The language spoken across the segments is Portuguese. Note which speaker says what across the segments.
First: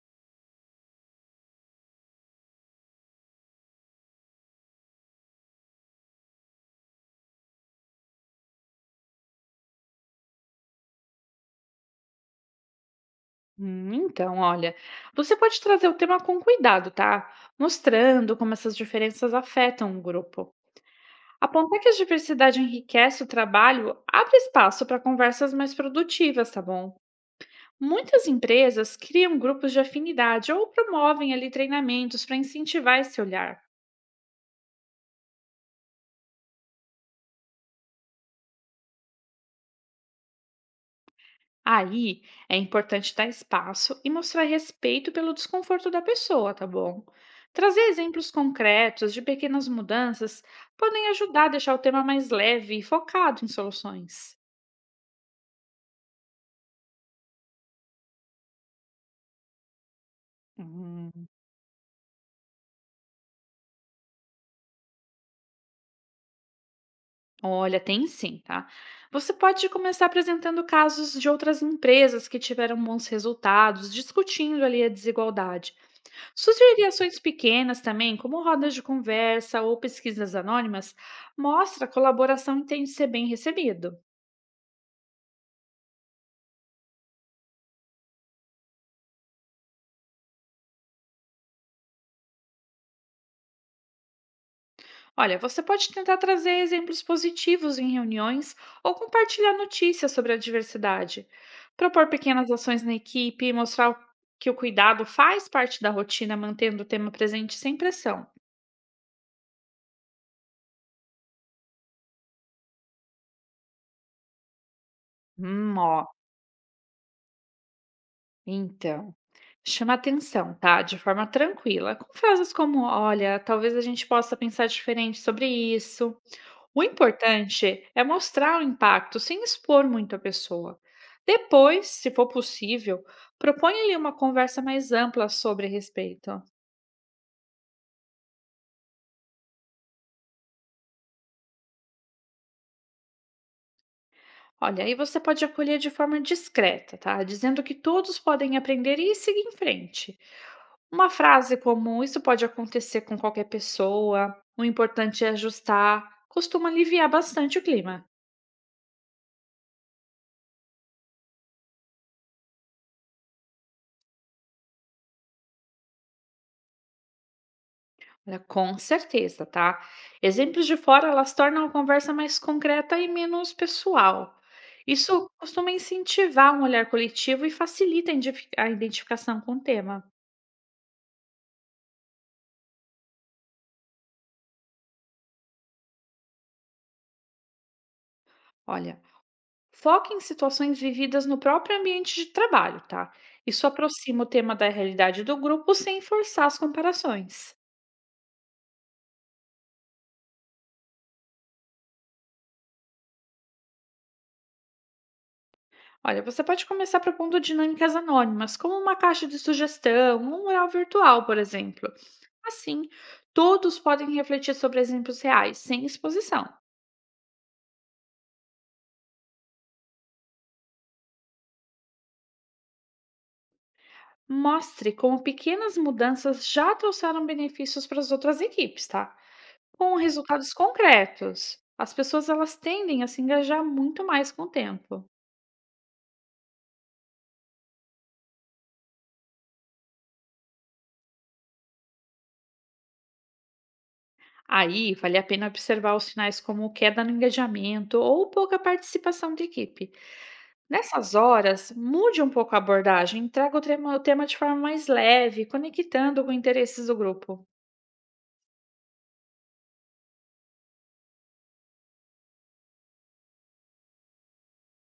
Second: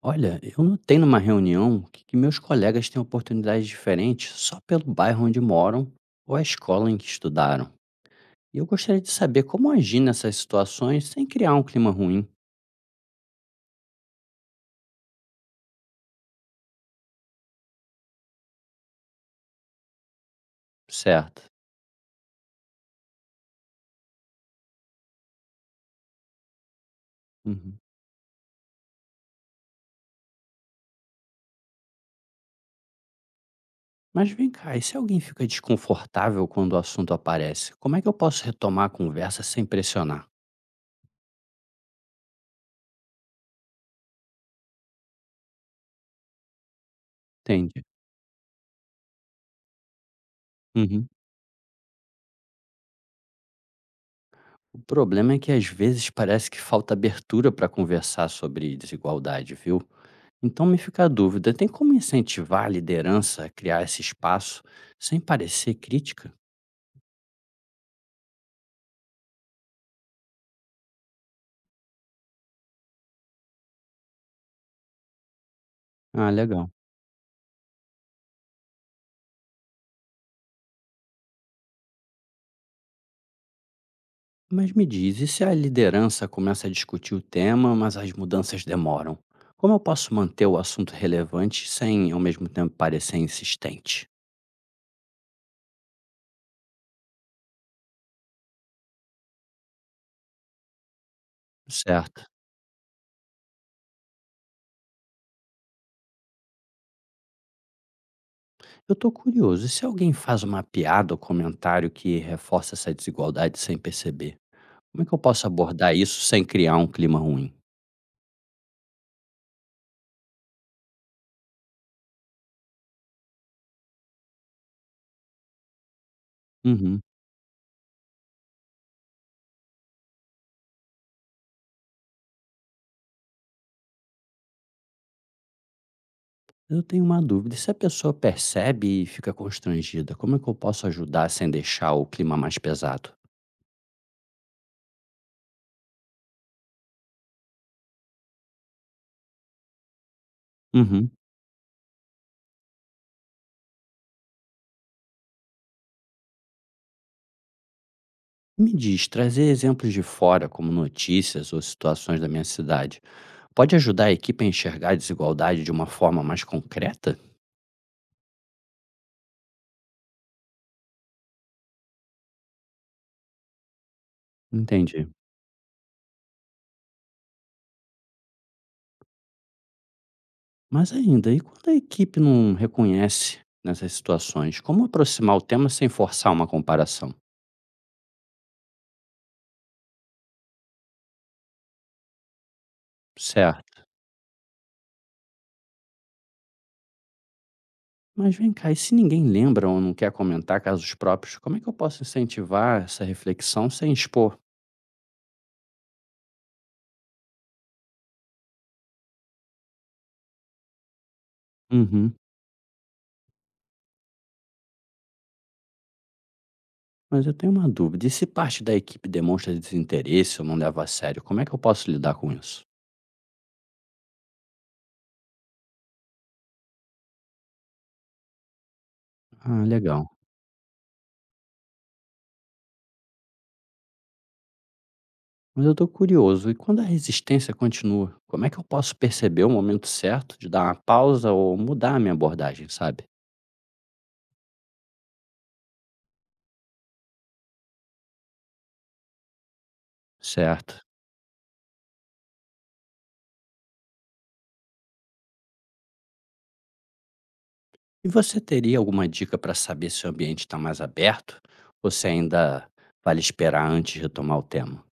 Speaker 1: Olha, eu notei numa reunião que meus colegas têm oportunidades diferentes só pelo bairro onde moram ou a escola em que estudaram. E eu gostaria de saber como agir nessas situações sem criar um clima ruim,
Speaker 2: Então, olha, você pode trazer o tema com cuidado, tá? Mostrando como essas diferenças afetam o grupo.
Speaker 1: certo?
Speaker 2: Apontar que a diversidade enriquece o trabalho abre espaço para conversas mais produtivas, tá bom?
Speaker 1: Uhum.
Speaker 2: Muitas empresas criam grupos de afinidade ou promovem ali treinamentos para incentivar esse olhar.
Speaker 1: Mas vem cá, e se alguém fica desconfortável quando o assunto aparece, como é que eu posso retomar a conversa sem pressionar?
Speaker 2: Aí é importante dar espaço e mostrar respeito pelo desconforto da pessoa, tá bom?
Speaker 1: Entende?
Speaker 2: Trazer exemplos concretos de pequenas mudanças
Speaker 1: Uhum.
Speaker 2: podem ajudar a deixar o tema mais leve e focado em soluções.
Speaker 1: O problema é que às vezes parece que falta abertura para conversar sobre desigualdade, viu? Então me fica a
Speaker 2: Hum,
Speaker 1: dúvida, tem como incentivar a liderança a criar esse espaço sem parecer crítica?
Speaker 2: Olha, tem sim, tá? Você pode começar apresentando casos de outras empresas que tiveram bons resultados, discutindo ali a desigualdade.
Speaker 1: Ah, legal.
Speaker 2: Sugerir ações pequenas também, como rodas de conversa ou pesquisas anônimas, mostra a colaboração e tende a ser bem recebido.
Speaker 1: Mas me diz, e se a liderança começa a discutir o tema, mas as mudanças demoram? Como eu posso manter o assunto relevante sem, ao mesmo tempo, parecer insistente?
Speaker 2: Olha, você pode tentar trazer exemplos positivos em reuniões ou compartilhar notícias sobre a diversidade. Propor
Speaker 1: Certo.
Speaker 2: pequenas ações na equipe e que o cuidado faz parte da rotina, mantendo o tema presente sem pressão.
Speaker 1: Eu estou curioso, e se alguém faz uma piada ou comentário que reforça essa desigualdade sem perceber? Como é que eu posso abordar
Speaker 2: Ó,
Speaker 1: isso sem criar um clima ruim?
Speaker 2: então. Chama atenção, tá? De forma tranquila, com frases como: olha, talvez a gente possa pensar diferente sobre isso. O
Speaker 1: Uhum.
Speaker 2: importante é mostrar o impacto sem expor muito a pessoa. Depois, se for possível, proponha-lhe uma conversa mais ampla sobre respeito.
Speaker 1: Eu tenho uma dúvida, e se a pessoa percebe e fica constrangida, como é que eu posso ajudar sem deixar o clima mais pesado?
Speaker 2: Olha, aí você pode acolher de forma discreta, tá? Dizendo que todos podem aprender e seguir em frente.
Speaker 1: Uhum.
Speaker 2: Uma frase comum: isso pode acontecer com qualquer pessoa, o importante é ajustar, costuma aliviar bastante o clima.
Speaker 1: Me diz, trazer exemplos de fora, como notícias ou situações da minha cidade, pode ajudar a equipe a enxergar a desigualdade de uma forma mais concreta?
Speaker 2: Olha, com certeza, tá? Exemplos de fora, elas tornam a conversa mais concreta e menos pessoal.
Speaker 1: Entendi.
Speaker 2: Isso costuma incentivar um olhar coletivo e facilita a a identificação com o tema.
Speaker 1: Mas ainda, e quando a equipe não reconhece nessas situações, como aproximar o tema sem forçar uma comparação?
Speaker 2: Olha, foque em situações vividas no próprio ambiente de trabalho, tá? Isso
Speaker 1: Certo.
Speaker 2: aproxima o tema da realidade do grupo sem forçar as comparações.
Speaker 1: Mas vem cá, e se ninguém lembra ou não quer comentar casos próprios, como é que eu posso incentivar essa reflexão sem expor?
Speaker 2: Olha, você pode começar propondo dinâmicas anônimas, como uma caixa de sugestão, um mural virtual, por exemplo.
Speaker 1: Uhum.
Speaker 2: Assim, todos podem refletir sobre exemplos reais, sem exposição.
Speaker 1: Mas eu tenho uma dúvida. E se parte da equipe demonstra desinteresse ou não leva a sério, como é que eu posso lidar com isso?
Speaker 2: Mostre como pequenas mudanças já trouxeram benefícios para as outras equipes, tá?
Speaker 1: Ah,
Speaker 2: Com
Speaker 1: legal.
Speaker 2: resultados concretos. As pessoas elas tendem a se engajar muito mais com o tempo.
Speaker 1: Mas eu tô curioso. E quando a resistência continua, como é que eu posso perceber o momento certo de dar uma pausa ou mudar a minha abordagem, sabe?
Speaker 2: Aí, vale a pena observar os sinais como queda no engajamento ou pouca participação de equipe.
Speaker 1: Certo.
Speaker 2: Nessas horas, mude um pouco a abordagem, traga o tema de forma mais leve, conectando com interesses do grupo.
Speaker 1: E você teria alguma dica para saber se o ambiente está mais aberto ou se ainda vale esperar antes de retomar o tema?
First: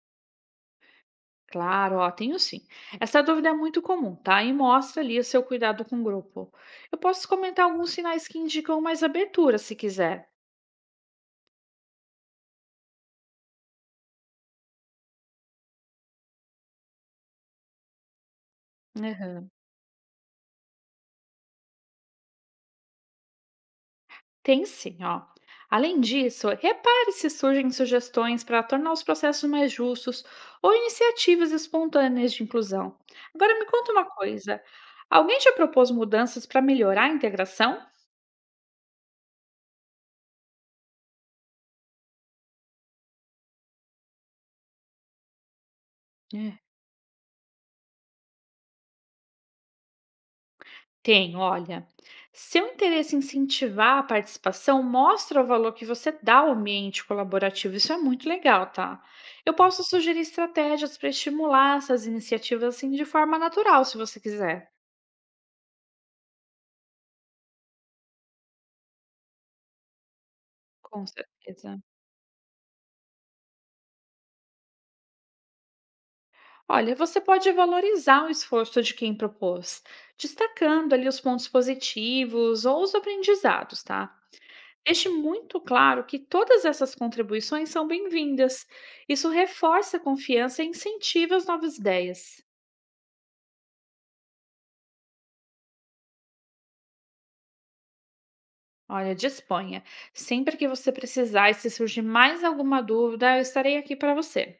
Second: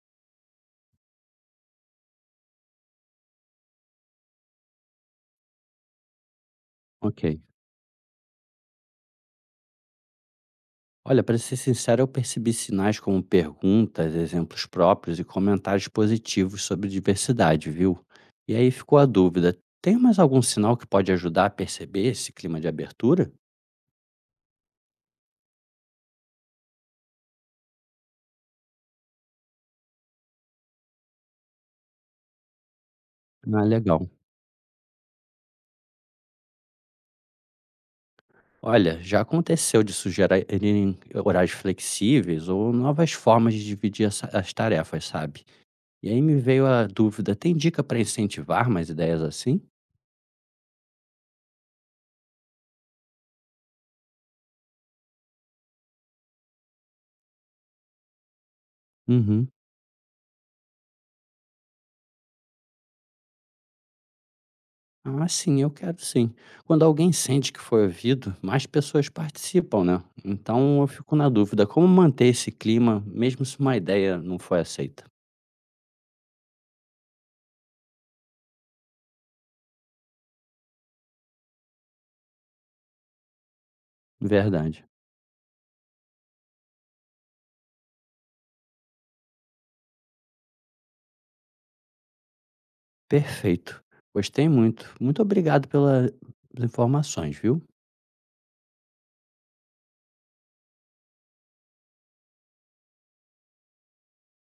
Speaker 2: Claro, ó, tenho sim. Essa dúvida é muito comum, tá? E mostra ali o seu cuidado com o grupo. Eu
Speaker 1: Ok.
Speaker 2: posso comentar alguns sinais que indicam mais abertura, se quiser.
Speaker 1: Olha, para ser sincero, eu percebi sinais como perguntas, exemplos próprios e comentários positivos sobre diversidade, viu? E aí ficou a
Speaker 2: Aham.
Speaker 1: dúvida: tem mais algum sinal que pode ajudar a perceber esse clima de abertura?
Speaker 2: Tem sim, ó. Além disso, repare se surgem sugestões para tornar os processos mais justos ou iniciativas espontâneas de inclusão. Agora
Speaker 1: Ah,
Speaker 2: me conta uma
Speaker 1: legal.
Speaker 2: coisa: alguém já propôs mudanças para melhorar a integração?
Speaker 1: Olha, já aconteceu de sugerirem horários flexíveis ou novas formas de dividir as tarefas, sabe? E aí me veio a dúvida: tem dica para incentivar mais ideias assim?
Speaker 2: Tem, olha. Seu interesse em incentivar a participação mostra o valor que você dá ao ambiente colaborativo. Isso é muito legal, tá?
Speaker 1: Uhum.
Speaker 2: Eu posso sugerir estratégias para estimular essas iniciativas assim de forma natural, se você quiser.
Speaker 1: Ah, sim, eu quero sim. Quando alguém sente que foi ouvido, mais pessoas participam, né? Então eu
Speaker 2: Com
Speaker 1: fico na dúvida
Speaker 2: certeza.
Speaker 1: como manter esse clima, mesmo se uma ideia não foi aceita.
Speaker 2: Olha, você pode valorizar o esforço de quem propôs, destacando ali os pontos positivos ou os aprendizados, tá?
Speaker 1: Verdade.
Speaker 2: Deixe muito claro que todas essas contribuições são bem-vindas. Isso reforça a confiança e incentiva as novas ideias.
Speaker 1: Perfeito. Gostei muito. Muito obrigado pelas informações, viu?
Speaker 2: Olha, disponha. Sempre que você precisar e se surgir mais alguma dúvida, eu estarei aqui para você.